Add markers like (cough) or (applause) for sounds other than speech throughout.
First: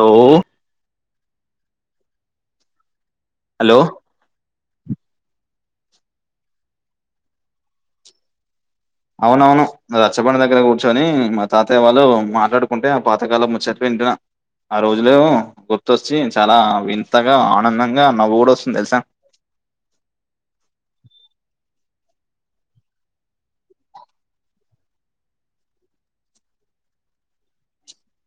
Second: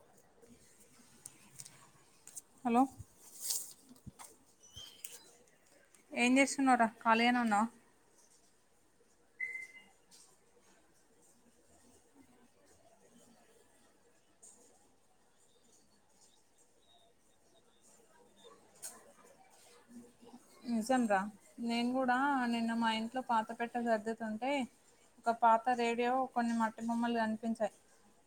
Hello hello hello ఏం చేస్తున్నవ్ రా ఖాళీగనే వున్నావ అవునవును రచ్చపడి దగ్గర కూర్చొని మా తాతయ్య వాళ్ళు మాట్లాడుకుంటే ఆ పాతకాలం ముచ్చట్లు వింటున ఆ రోజులే గుర్తుచ్చి చాలా వింతగా ఆనందంగా నవ్వు కూడా వస్తుంది తెలుస నిజం రా నేను కూడా నిన్న మా ఇంట్లో పాత పెట్టే సర్దతుంటే ఒక పాత రేడియో కొన్ని మట్టి బొమ్మలు కనిపించాయి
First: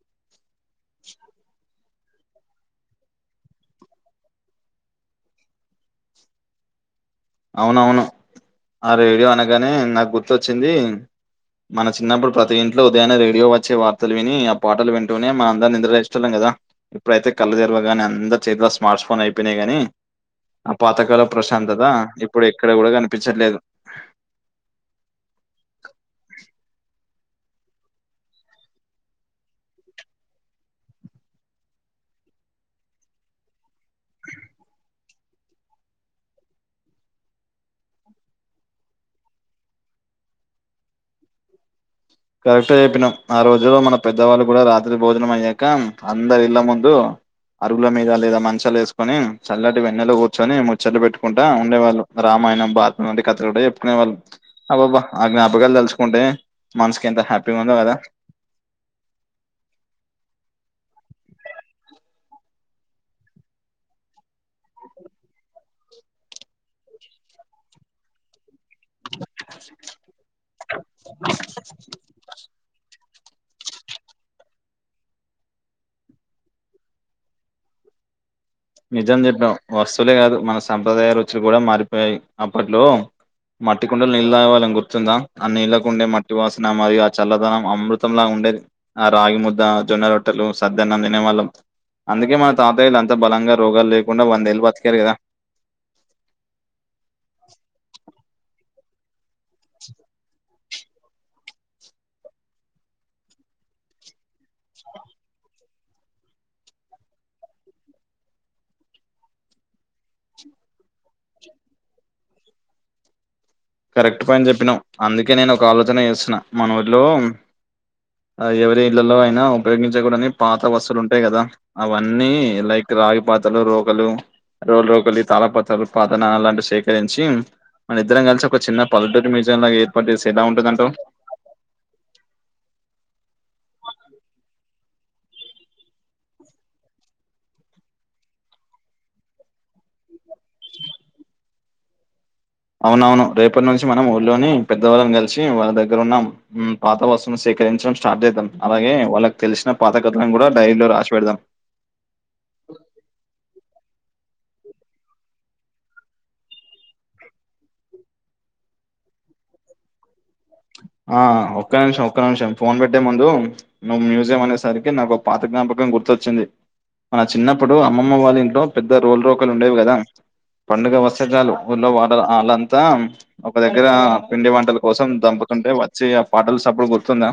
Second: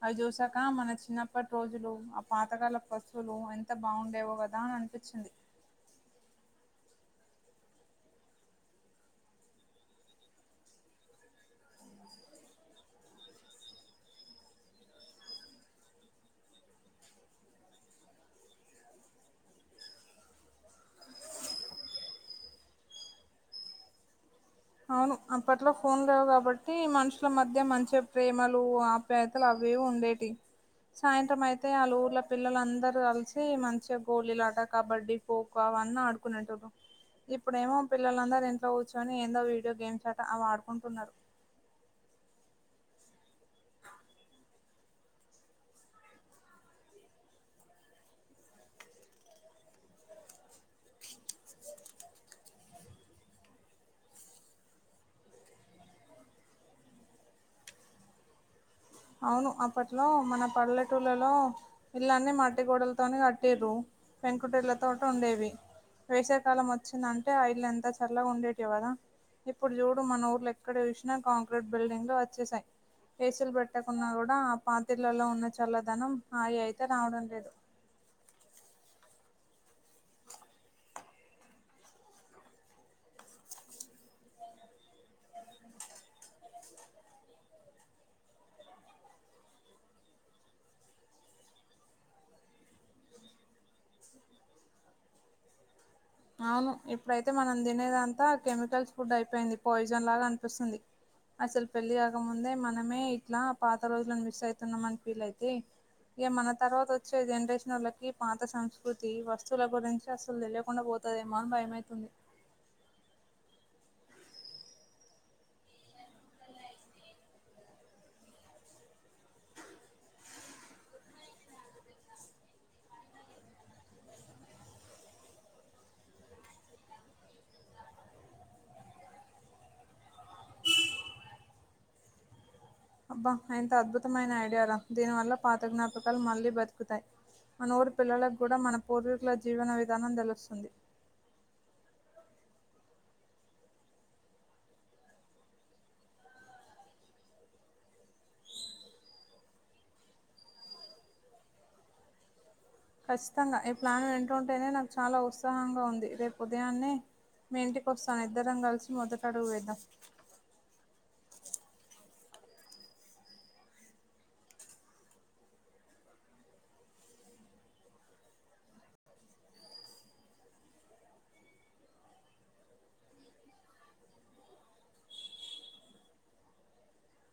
అవి చూసాక మన చిన్నప్పటి రోజులు ఆ పాతకాల పశువులు ఎంత బాండేవో కదా దా అనిపిచింది అవునవును ఆ రేడియో అనగానే నాకు గుర్తొచ్చింది మన చిన్నప్పుడు ప్రతి ఇంట్లో ఉదయన రేడియో వచ్చే వార్తలు విని ఆ పాటలు వింటూనే మన అందరం నిద్ర లేష్టలం కదా ఇప్పుడైతే కళ్ళ తెరువ గాని అందరు చేతిలో స్మార్ట్స్ ఫోన్ అయిపోయినాయి గాని ఆ పాతకాలం ప్రశాంతత ఇప్పుడు ఎక్కడ కూడా కనిపించట్లేదు అవును అప్పట్లో ఫోన్ లేవు కాబట్టి మనుషుల మధ్య మంచి ప్రేమలు ఆప్ పేతలు అవి ఇవి ఉండేటివి సాయంత్రం అయితే ఆళ్ళ ఊర్ల పిల్లలందరూ కలిసి మంచిగా గోలిలాట కబడ్డీ పోకు వన్న ఆడుకునేటోళ్లు ఇప్పుడ ఏమో పిల్లలందరూ ఇంట్లో కూచ్చుని ఏందో వి వీడియో గేమ్స్ అట అవి ఆడుకుంటున్నారు కరెక్ట్ గా చెప్పినవ్ ఆ రోజుల్లో మన పెద్దవాళ్ళు కూడా రా త్రి భోజనం అయ్యాక అందరు ఇళ్ళ ముందు అరుగుల మీద లేదా మంచాలు వేసు ని చల్లటి వెన్నెలో కూర్చొని ముచ్చట్లు పెట్టుకుంటా ఉండేవాళ్ళు రామాయణం బాతం వంటి కథలు కూడా చెప్పుకునేవాళ్ళు అబ్బాబ్బా ఆ జ్ఞాపకాలు తలుచుకుంటే మనసుకి ఎంత హ్యాపీగా ఉందో కదా అవును అప్పట్లో మన పల్లెటూళ్లలో ఇల్లన్ని మట్టిగోడలతోనే కట్టిరు పెంకుటేలతోటి ఉండేవి వేసాకాలం వచ్చిందంటే ఆ ఇల్లు ఎంత చల్లగా ఉండేట్ విదా ఇప్పుడు చూడు మన ఊర్లు ఎక్కడ చూసినా కాంక్రీట్ బిల్డింగ్లు వచ్చేసాయి కేసులు పెట్టకున్నా కూడా ఆ పాతిళ్లలో ఉన్న చల్లదనం ఆగి అయితే రావడం లేదు నిజం చెప్పవ్ వస్తువులే కాదు మన సంప్రదాయ రుచులు కూడా మారిపోయాయి అప్పట్లో మట్టి కుండలు నీళ్ళ దాగలని గుర్తుందా ఆ నీళ్ళకుండే మట్టి వాసన మరియు ఆ చల్లదనం అమృతంలా ఉండేది ఆ రాగి ముద్ద జొన్న రొట్టెలు సద్దన్నం తినేవాళ్ళం అందుకే మన తాతయ్యలు అంత బలంగా రోగాలు లేకుండా వందేళ్ళ బతికారు కదా అవును ఇప్పుడైతే మనం తినేదంతా కెమికల్స్ ఫుడ్ అయిపోయింది పాయిజన్ లాగా అనిపిస్తుంది అసలు పెళ్లి కాకముందే మనమే ఇట్లా పాత రోజులను మిస్ అవుతున్నాం అని ఫీల్ అయితే ఇక మన తర్వాత వచ్చే జనరేషన్ వాళ్లకి పాత సంస్కృతి వస్తువుల గురించి అసలు తెలియకుండా పో తదేమోని భయమవుతుంది కరెక్ట్ పాయింట్ చెప్పినవ్ అందుకే నేను ఒక ఆలోచన చేస్తున్నా మనూర్లో ఎవరి ఇళ్లలో అయినా ఉపయోగించకూడని పాత వస్తువులు ఉంటయి కదా అవన్నీ లైక్ రాగి పాత్రలు రోక్ లు రోల్ రోకలి తాళపత్రాలు పాత అలాంటివి సేకరించి మన ఇద్దరం కలిసి ఒక చిన్న పలేటురీ మ్యూజియం లాగ ఏర్పాటు చేస్తే ఎలా ఉంటదంటవు అబ్బా ఎంత అద్భుతమైన ఐడియారా దీనివల్ల పాత జ్ఞాపకాలు మళ్ళీ బతుకుతాయి మన ఊరు పిల్లలకు కూడా మన పూర్వీకుల జీవన విధానం తెలుస్తుంది అవునవును రేపటి నుంచి మనం ఊర్ళోని పెద్దవాళ్ళని కలిసి వాళ్ళ దగ్గరున్నా పాత వస్తువును సేకరించడం స్టార్ట్ చేద్దాం అలాగే వాళ్ళకి తెలిసిన పాత కథలను కూడా డైరీలో రాసి పెడదాం ఖచ్చితంగా ఈ ప్లాన్ వింటుంటేనే నాకు చాలా ఉత్సాహంగా ఉంది రేపు ఉదయాన్నే మీ ఇంటికి వస్తాను ఇద్దరం కలిసి మొదటడుగు వేద్దాం ఆ ఒక్క నిమిషం ఒక్క నిమిషం ఫోన్ పెట్టే ముందు నువ్వు మ్యూజియం అనేసరికి నాకు ఒక పాత జ్ఞాపకం గుర్తొచ్చింది మన చిన్నప్పుడు అమ్మమ్మ వాళ్ళ ఇంట్లో పెద్ద రోలు రోకలు ఉండేవి కదా పండుగ వస్తే చాలు ఊళ్ళో వాడల వాళ్ళంతా ఒక దగ్గర పిండి వంటల కోసం దంపుతుంటే వచ్చి ఆ పాటలు సప్పుడు గుర్తుందా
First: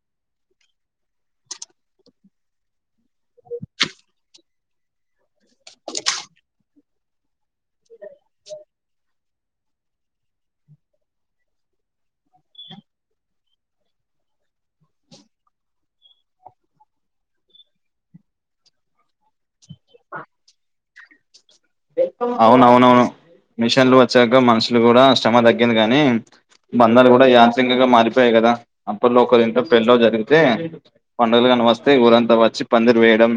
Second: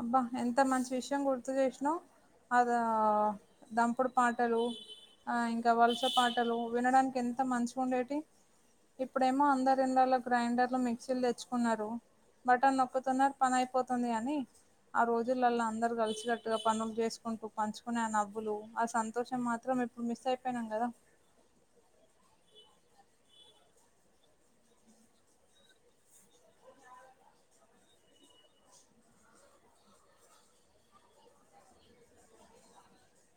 అబ్బా ఎంత మంచి విషయం గుర్తుచేసినవ్ అదే ఆ దంపుడు పాటలు ఆ ఇంకా వలస పాటలు వినడానికి ఎంత మంచిగ ఉండేటియి ఇప్పుడేమో అందరు ఇండ్లలో గ్రైండర్లు మిక్సీలు తెచ్చుకున్నారు బటన్ నొక్కుతున్నారు పని అయిపోతుంది అని ఆ రోజులల్లా అందరు కలిసి గట్టుగా పనులు చేసుకుంటూ పంచుకునే ఆ నవ్వులు ఆ సంతోషం మాత్రం మిస్ అయిపోయినాం కదా అవునవునవును మిషన్లు వచ్చాక మనుషులు కూడా శ్రమ తగ్గింది కనీ బంధాలు కూడా (unintelligible) మారిపోయాయి కదా అప్పట్లో ఇంట్లో పెళ్ళి జరిగితే పండుగలు అని వస్తే ఊరంతా వచ్చి పందిరి వేయడం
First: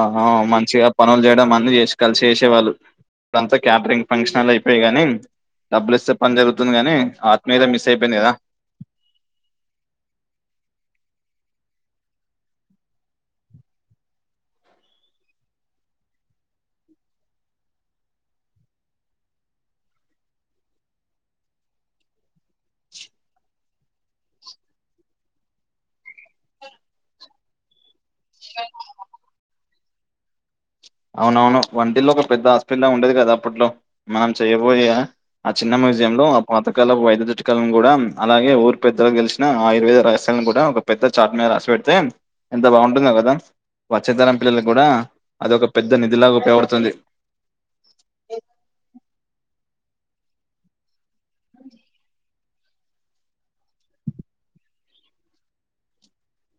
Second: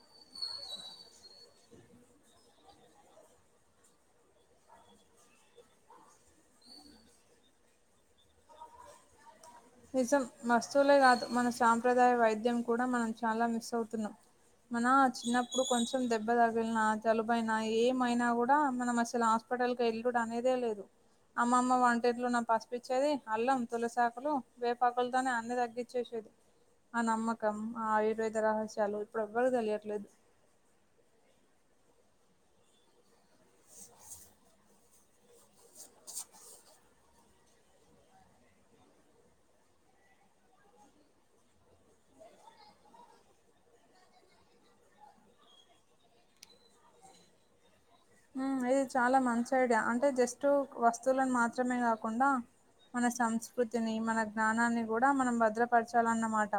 ఆహా మంచిగా పనులు చేయడం అన్ని చేసి కలిసి చేసేవాళ్ళు అంతా క్యాటరింగ్ ఫంక్షన్ హాళ్లు అయిపోయాయి గాని డబ్బులు ఇస్తే పని జరుగుతుంది కానీ ఆత్మీయత మిస్ అయిపోయింది కదా నిజం వస్తువులే కాదు మన సాంప్రదాయ వైద్యం కూడా మనం చాలా మిస్ అవుతున్నాం మన చిన్నప్పుడు కొంచెం దెబ్బ తగిలిన జలుబయిైన ఏమైనా కూడా మనం అసలు హాస్పటల్కు ఎల్లుడు అనేదే లేదు అమ్మమ్మ వంటింట్లో ఉన్న పసుపిచ్చేది అల్లం తులిసాకులు వేపాకులతోనే అన్ని తగ్గచ్చేసేది ఆ నమ్మకం ఆ వేద రహస్యాలు ఇప్పుడు ఎవ్వరికి తెలియట్లేదు అవునవును వంటిల్లోక పెద్ద హాస్పిటల్లా ఉండేది కదా అప్పట్లో మనం చెయబోయ ఆ చిన్న మ్యూజియం లో ఆ పాతకాలపు వైద్యు లను కూడా అలాగే ఊరు పెద్దలకు గెలిసిన ఆయుర్వేద రసాలను కూడా ఒక పెద్ద చాట్మద రస పెట్టి తే ఎంత బాగుంటుందో కదా వచ్చే తరం పిల్లలకు కూడా అదొక పెద్ద నిధిలాగా ఉపయగపడుతుంది ఇది చాలా మంచి ఐడియా అంటే జస్ట్ వస్తువులను మాత్రమే కాకుండా మన సంస్కృతిని, మన జ్ఞానాన్ని కూడ మనం భద్రపరచాలన్నమాట.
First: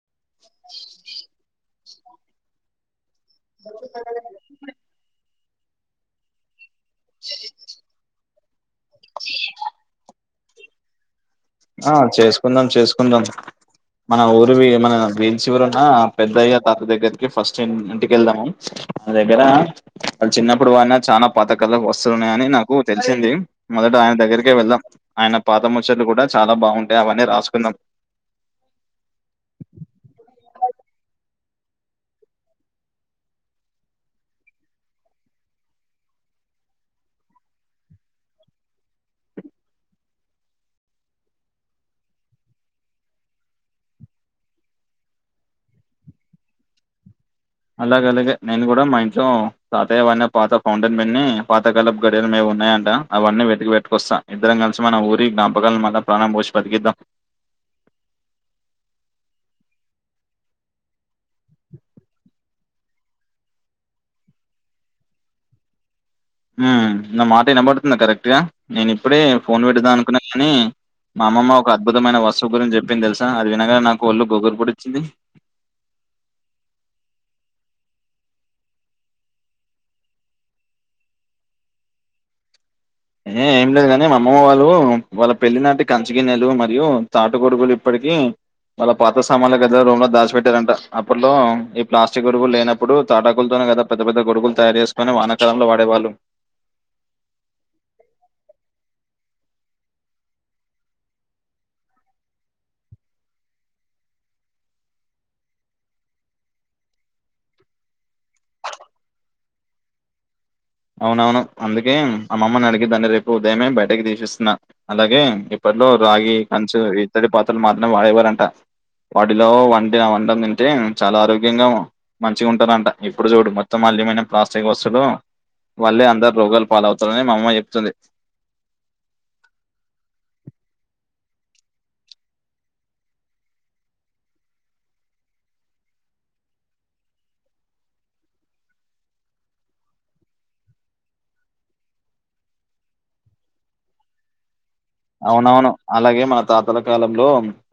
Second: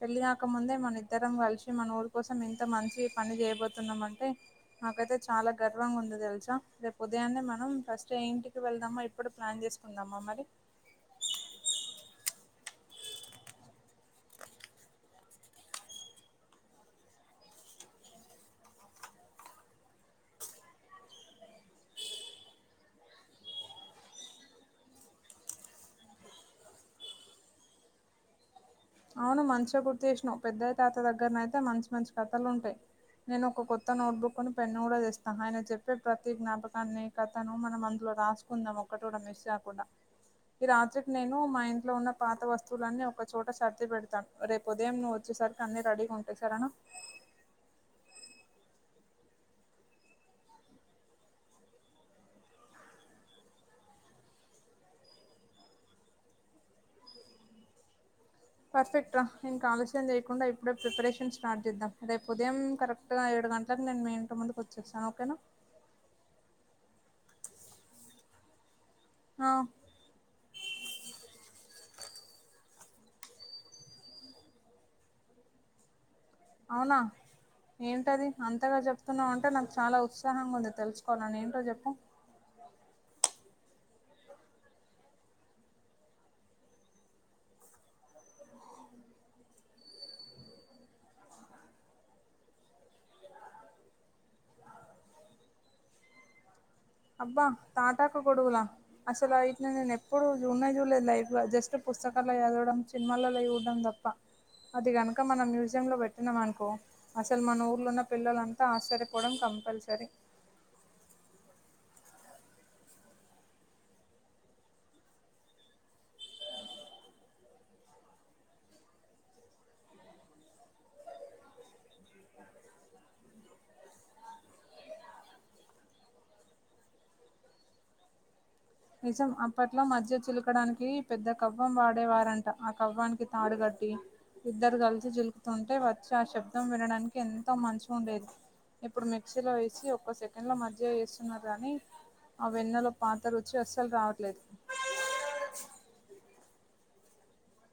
పెళ్ళకాక ముందే మన ఇద్దరం కలిసి మన ఊరి కోసం ఇంత మంచి పని చేయబోతున్నామంటే నాకైతే చాలా గర్వంగా ఉంది తెలుసా! రేపు ఉదయాన్నే మనం ఫస్ట్ ఏ ఇంటికి వెళ్దామో, ఇప్పుడు ప్లాన్ చేసుకుందామా మరి? ఆ చేసుకుందాం. చేసుకుందాం. మన ఊరివి మన గ్రీన్ చివరున్న పెద్దయ్య తాత దగ్గరికి ఫస్ట్ ఇంటికెళ్దాము. నా దగ్గర వాళ్ళు చిన్నప్పుడు వాడిన చాలా పాతకాలపు వస్తువులు ఉన్నాయని నాకు తెలిసింది. మొదట ఆయన దగ్గరికే వెళ్దాం. ఆయన పాత ముచ్చట్లు కూడా చాలా బాగుంటాయి అవన్నీ రాసుకుందాం. అవును మంచిగ గుర్తు చేసినావు. పెద్దయ్య తాత దగ్గరనయితే మంచి మంచి కథలు ఉంటాయి. నేను ఒక కొత్త నోట్బుక్ను, పెన్ను కూడా తెస్తా. ఆయన చెప్పే ప్రతి జ్ఞాపకాన్ని, కథను మనం అందులో రాసుకుందాం ఒకటి కూడా మిస్ కాకుండా ఈ రాత్రికి నేను మా ఇంట్లో ఉన్న పాత వస్తువులన్నీ ఒక చోట్ ట సర్ది పెడతాను రేపు ఉదయం నువ్వు వచ్చేసరికి అన్ని రెడీగా ఉంటాయి సరేనా! అలాగలాగే నేను కూడా మా ఇంట్లో తాతయ్యవాన్య పాత ఫౌంటైన్ బన్ని పాత కాలపు గడియారం ఏమో ఉన్నాయంట. అవన్నీ వెతికి పెట్టుకొస్తా ఇద్దరం కలిసి మన ఊరి జ్ఞాపకాలను మళ్ల ప్రాణం పోసి బతికిద్దాం. పర్ఫెక్ట్ రా ఇంక ఆలస్యం చేయకుండా ఇప్పుడే ప్రిపరేషన్ స్టార్ట్ చేద్దాం. రేపు ఉదయం కరెక్ గ ఏడు గంటలకు నేను మీ ఇంటి ముందుకు వచ్చేస్తాను ఓకేనా. మ్ నా మాట వినబడుతుందా కరెక్ట్ గా? నేను ఇప్పుడే ఆ, ఫోన్ పెట్టేద్దాం అనుకున్నా కాని, మా అమ్మమ్మ ఒక అద్భుతమైన వస్తువు గురించి చెప్పింది తెలుసా అది వినగా నాకు ఒళ్ళు గొగ్గురు పొడిచింది. అవునా ఏంటది అంతగా చెప్తున్నావు అంటే నాకు చాలా ఉత్సాహంగా ఉంది తెలుసుకోవాలని, ఏంటో చెప్పు. ఏ ఏం లేదు గానీ మా అమ్మమ్మ వాళ్ళు వాళ్ళ పెళ్లి నాటి కంచిగన్నెలు మరియు తాటు గోడుగులు ఇప్పటికీ, వాళ్ళ పాత సామాన్ల గదిలో రూమ్ లో దాచి పెట్టారంట. అప్పట్లో ఈ ప్లాస్టిక్ గొడుగులు లేనప్పుడు తాటాకులతోనే కదా, పెద్ద పెద్ద గొడుగులు తయారు చేసుకొని, వానకాలంలో వాడేవాళ్లు. అబ్బా తాటాకు గొడుగులా? అసలు అయిట్నే నేను ఎప్పుడు చూడనే చూడలేదు లైఫ్ లో జస్ట్ పుస్తకాల్లో చదవడం సినిమాల్లల్లో చడడం తప్ప అది కనుక మనం మ్యూజియ లో పెట్టినం అనుకో అసలు మన ఊర్లో ఉన్న పిల్లలంతా ఆశ్చర్యపోవడం కంపల్సరీ. అవునవును. అందుకే అమ్మమ్మని అడిగి దాన్ని రేపు ఉదయమే బయటకి తీసిస్తున్నా. అలాగే ఇప్పట్లో రాగి, కంచు, ఇత్తడి ఇత్తడి పాత్రలు మాత్రమే వాడేవారంట. వాటిలో వంటిన వంటని తింటే చాలా ఆరోగ్యంగా మంచిగా ఉంటారంట. ఇప్పుడు చూడు మొత్తం అల్యూమినియం, ప్లాస్టిక్ వస్తువులు వాళ్లేే అందరు రోగాలు పాలవుతారని మా అమ్మ చెప్తుంది. నిజం అప్పట్లో మజ్జిగ చిలుకడానికి పెద్ద కవ్వం వాడేవారంట. ఆ కవ్వానికి తాడుగట్టి, ఇద్దరు కలిసి జిలుకుతుంటే వచ్చి ఆ శబ్దం వినడానికి ఎంత మంచిగ ఉండేది. ఇప్పుడు మిక్సీలో వేసి ఒక్క సెకండ్ లో మజ్జిగ చేస్తున్నారు కాని, ఆ వెన్నెలో పాత్ర చ్చసలు రావట్లేదు అవునవును. అలాగే మన తాతల కాలంలో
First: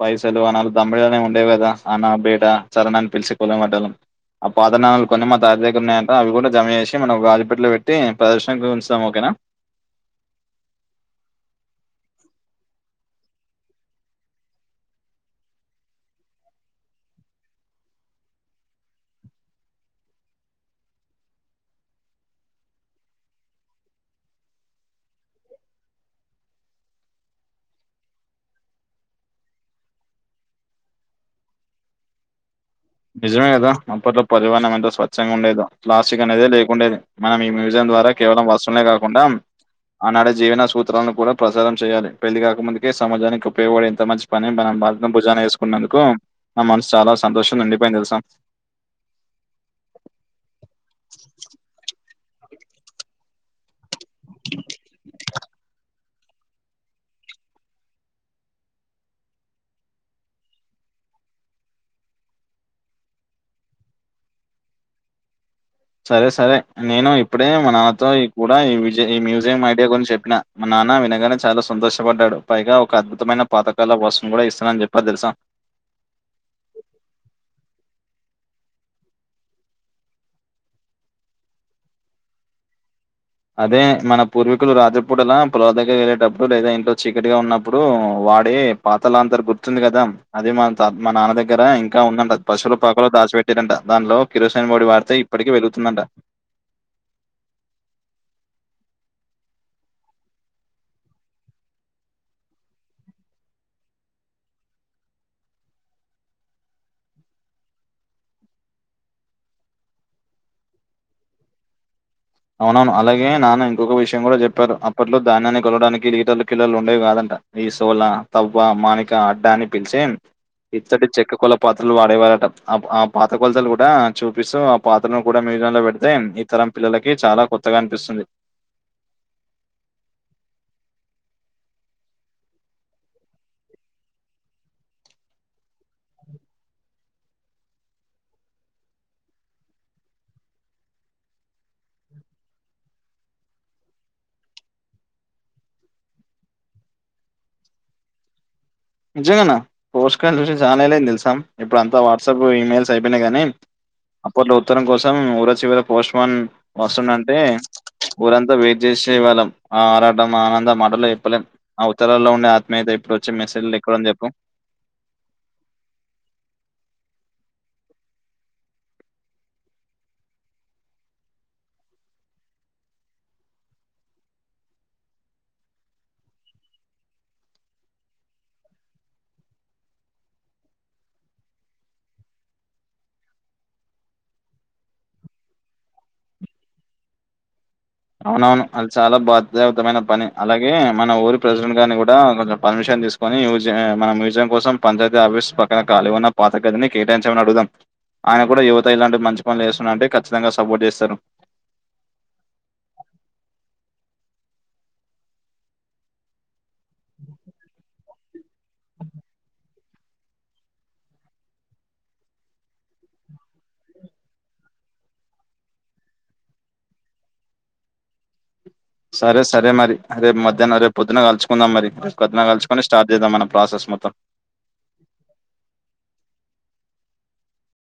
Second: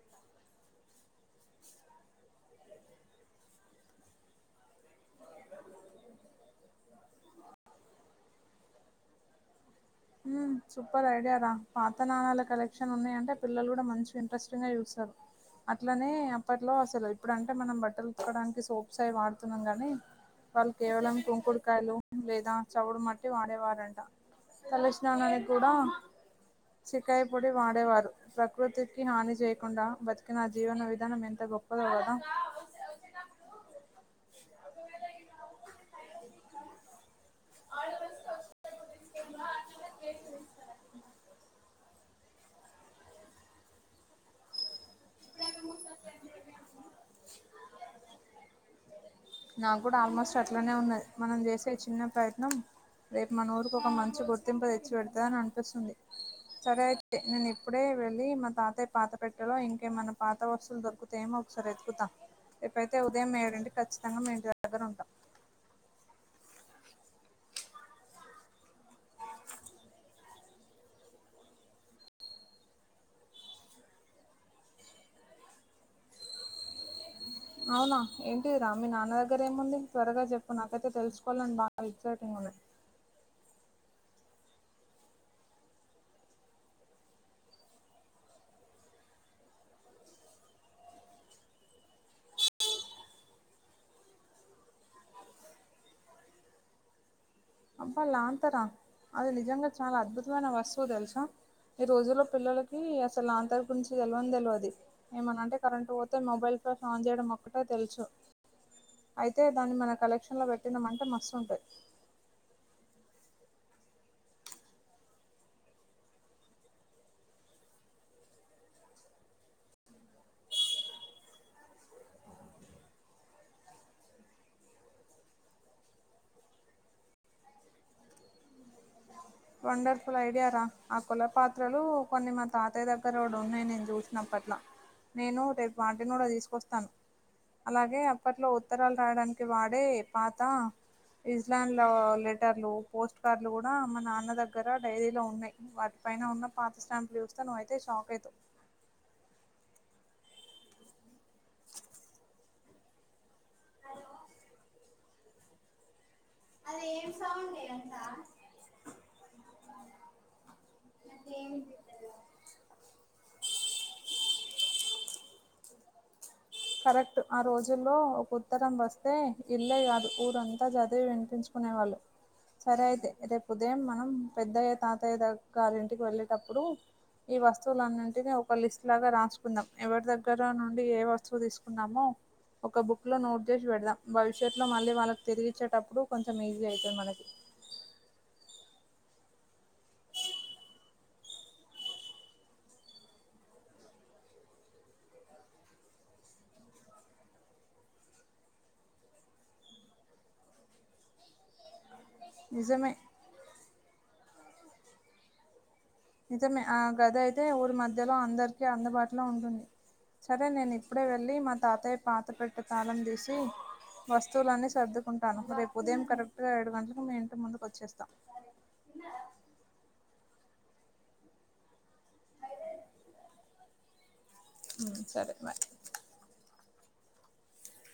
పైసలు, అనాలు, దమ్మిడిలనే ఉండేవి కదా! అనా, బేడ. సరన్ అని పిలిచి కోలెమడ్డలం ఆ పాతనాణలు కొన్ని మా తాత దగ్గర ఉన్నాయంట. అవి కూడా జమ చేసి మనం గాజు పెట్టిలో పెట్టి ప్రదర్శన కి ఉంచుదాం ఓకేనా. మ్ సూపర్ ఐడియా రా. పాత నాణాల కలెక్షన్ ఉన్నాయంటే పిల్లలు కూడ మంచి ఇంట్రెస్టింగ్గా చూస్తారు. అట్లనే అప్పట్లో అసలు ఇప్పుడు అంటే మనం బట్టలు ఉతకడానికి సోప్స్ అవి వాడుతున్నాం కానీ, వాళ్ళు కేవలం కుంకుడుకాయలు లేదా చవుడు మట్టి వాడేవారంట. తలస్ స్నానానికి కూడ షికాయి పొడి వాడేవారు. ప్రకృతికి హాని చేయకుండా బతికిన జీవన విధానం ఎంత గొప్పదో కదా, నిజమే కదా అప్పట్లో పరివనం ఎంతో స్వచ్ఛంగుండేదో ప్లాస్టిక్ అనేదే లేకుండేది మనం ఈ మ్యూజియం ద్వారా కేవలం వస్సువులే కాకుండా ఆ నాడే జీవన సూత్రాలను కూడా ప్రసారం చేయాలి పెళ్లి కాకముందుకే సమజానికి ఉపయోగపడేంత మంచి పని మనం బార్ న భుజాన వేసుకున్నందుకూ మా మనసు చాలా సంతోషం నిండిపేంది తెలుసా నా క్కూడ ఆల్మోస్ట్ అట్లనే ఉన్నది మనం చేసే చిన్న ప్రయత్నం రేపు మన ఊరుకు ఒక మంచి గుర్తింపు తెచ్చిపెడతా అని అనిపిస్సుంది సరే అయితే నేను ఇప్పుడే వెళ్ళీ మా తాతయ్య పాత పెట్టెలో ఇంక్ ఏమన్న పాత వస్తువులు దొరుకుతాయేమో ఒకసారి ఎతుకుతా రెపైతే ఉదయం ఏడింటికి కచ్చితంగా మీ ఇంటి దగ్గర ఉంటా సరే సరే నేనూ ఇప్పుడే మ నాతో కూడా ఈవిజే ఈ మ్యూజియం ఐడియా గురించి చెప్పినా మా నాన్నా వినగానే చాలా సంతోషపడ్డాడు పైగా ఒక అద్భుతమైన పాతకాల వస్తువు కూడా ఇస్తానని చెప్పారు తెలుసా అవునా ఏంటి రా మీ నాన్న దగ్గర ఏముంది త్వరగా చెప్పు నాకైతే తెలుసుకోవాలని బాగ ఎక్సైటింగ్ ఉన్న అదే మన పూర్వీకులు రాత్రి పూటలా పొలాల దగ్గర వెళ్ళేటప్పుడు లేదా ఇంట్లో చీకటిగా ఉన్నప్పుడూ వాడే పాత లాంతరు గుర్తుంది కదా అది మాత మా నాన్న దగ్గర ఇంకా ఉంద పశువులు పాకలో దాచిపెట్ డేనట దాంట్లో కిరోసిన్ ఒడి వాడ్తే ఇప్పటికి వెలుగుతుందంట అబ్బ లాంతరా అది నిజంగ చాలా అద్భుతమైన వస్తువు తెలుసా ఈ రోజుల్లో పిల్లలకీ అసలు లాంతర్ గురించి తెలవనే తెలవదు ఏమన్న అంటే కరెంట్ పోతే మొబైల్ ఫోన్ ఆన్ చేయడం ఒక్కటే తెలుసు అయితే దాన్ని మన కలెక్షన్ లో పెట్టిన మంటే మస్తు ఉంటది అవునవును అలాగే నాన్న ఇంకొక విషయం కూడా చెప్పారు అప్పట్లో ధాన్యాన్ని కొలవడానికి లీటర్లు కిలోలు ఉండేవి కాదంట ఈ సోల తవ్వ మానిక అడ్డా అని పిలిచే ఇత్తటి చెక్క కొల పాత్రలు వాడేవారట అ ఆ పాత కొలతలు కూడా చూపిస్తూ పాత్రను కూడా మ్యూజియం లో పెడితే ఈ తరం పిల్లలకి చాలా కొత్తగా అనిపిస్సుంది వండర్ఫుల్ ఐడియార ఆ కొల పాత్రలూ కొన్ని మా తాతయ్య దగ్గర కూడా ఉన్నాయి నేను చూసిన అప్పట్ల నేనూ రేపు వాటిని కూడ తీసుకొస్తాను అలాగే అప్పట్లో ఉత్తరాలు రాయడానికి వాడే పాతా ఇజ్లాన్ లో లెటర్లు పోస్ట్ కార్డులు కూడా మనా న్న దగ్గర డైరీలో ఉన్నయ్ వాటి పైన ఉన్న పాత స్టాంపు చూస్తే నువ్ అయితే షాక్ అయితవ్ నిజంగనా పోస్ట్ కాన్ చూసి చాన ఏళ్ల అయిన్ది తెలుసా ఇప్పుడు అంతా వాట్సప్ ఈమెయిల్స్ అయిపోయినాయిగానీ అప్పట్లొ ఉత్తరం కోసం ఊర చివర పోస్ట్మన్ అది ఏం వస్తుందంటే సౌండ్ అంట ఊరంత వెయిట్ చేసేవాళ్ళం ఆ ఆరాటం ఆనందం మాటల్లో చెప్పలేం నాకేం అ వినిపిత్తలేదు ఉత్తరాల్లో ఉండే ఆత్మీయత ఇప్పుడు వచ్చే మెసేజ్లొ ఎక్కడుంది చెప్పు కరెక్టు ఆ రోజుల్లో ఒక ఉత్తరం వస్తే ఇల్లే కాదు ఊరంతా చదివి వినిపించు కునేవాళ్ళు సరే అయితే రేపు ఉదయం మనం పెద్దయ్య తాతయ్య దగ్ గారి ఇంటికి వెళ్ళేటప్పుడూ ఈ వస్తువులన్నింటిని ఒక లిస్ట్ లాగా రాసుకుందాం ఎవరి దగ్గర నుండి ఏ వస్త్ చూ తీసుకున్నామో ఒక బుక్ లో నోట్ చేసి పెడదాం భవిష్యత్ లో మళ్ళీ వాళ్ళకి తిరిగిచ్చేటప్పుడు కొంచెం ఈజీ అయితుంది మనకి అవునవును అది చాలా బాధ్యాయుతమైన పని అలాగే మన ఊరి ప్రెసిడెంట్ గారిని కూడా కొంచం పర్మిషన్ తీసుకు కొని యుజే మన మ్యూజియం కోసం పంచాయతీ ఆఫీస్ పక్కన ఖాలీ ఉన్న పాత గదిని కేటాయించమని అడుగుదాం ఆయన కూడా యువత ఇలాంటి మంచి పనులు చేస్తున్నా అంటే ఖచ్చితంగా సపోర్ట్ చేస్తారు నిజమే నిజమే ఆ గది అయితే ఊరి మధ్యలో అందరికి అందుబాటులో ఉంటుంది సరే నేను ఇప్పుడే వెళ్లీ మా తాతయ్య పాత పెట్టే తాళం తీసీ వస్తువులన్నీ సర్దుకుంటాను రేపు ఉదయం కరెక్ట్ గా ఏడు గంటలకు మీ ఇంటి ముందుకు వచ్చేస్తా సరే సరే మరి రేపు మద్యాహ్నం రేపు పొద్దున కలుసుకుందాం మరి, రేపు పొద్దున కలుసుకుని స్టార్ట్ చేద్దాం మన ప్రాసెస్ మొత్తం. మ్మ్ సరే మరి అ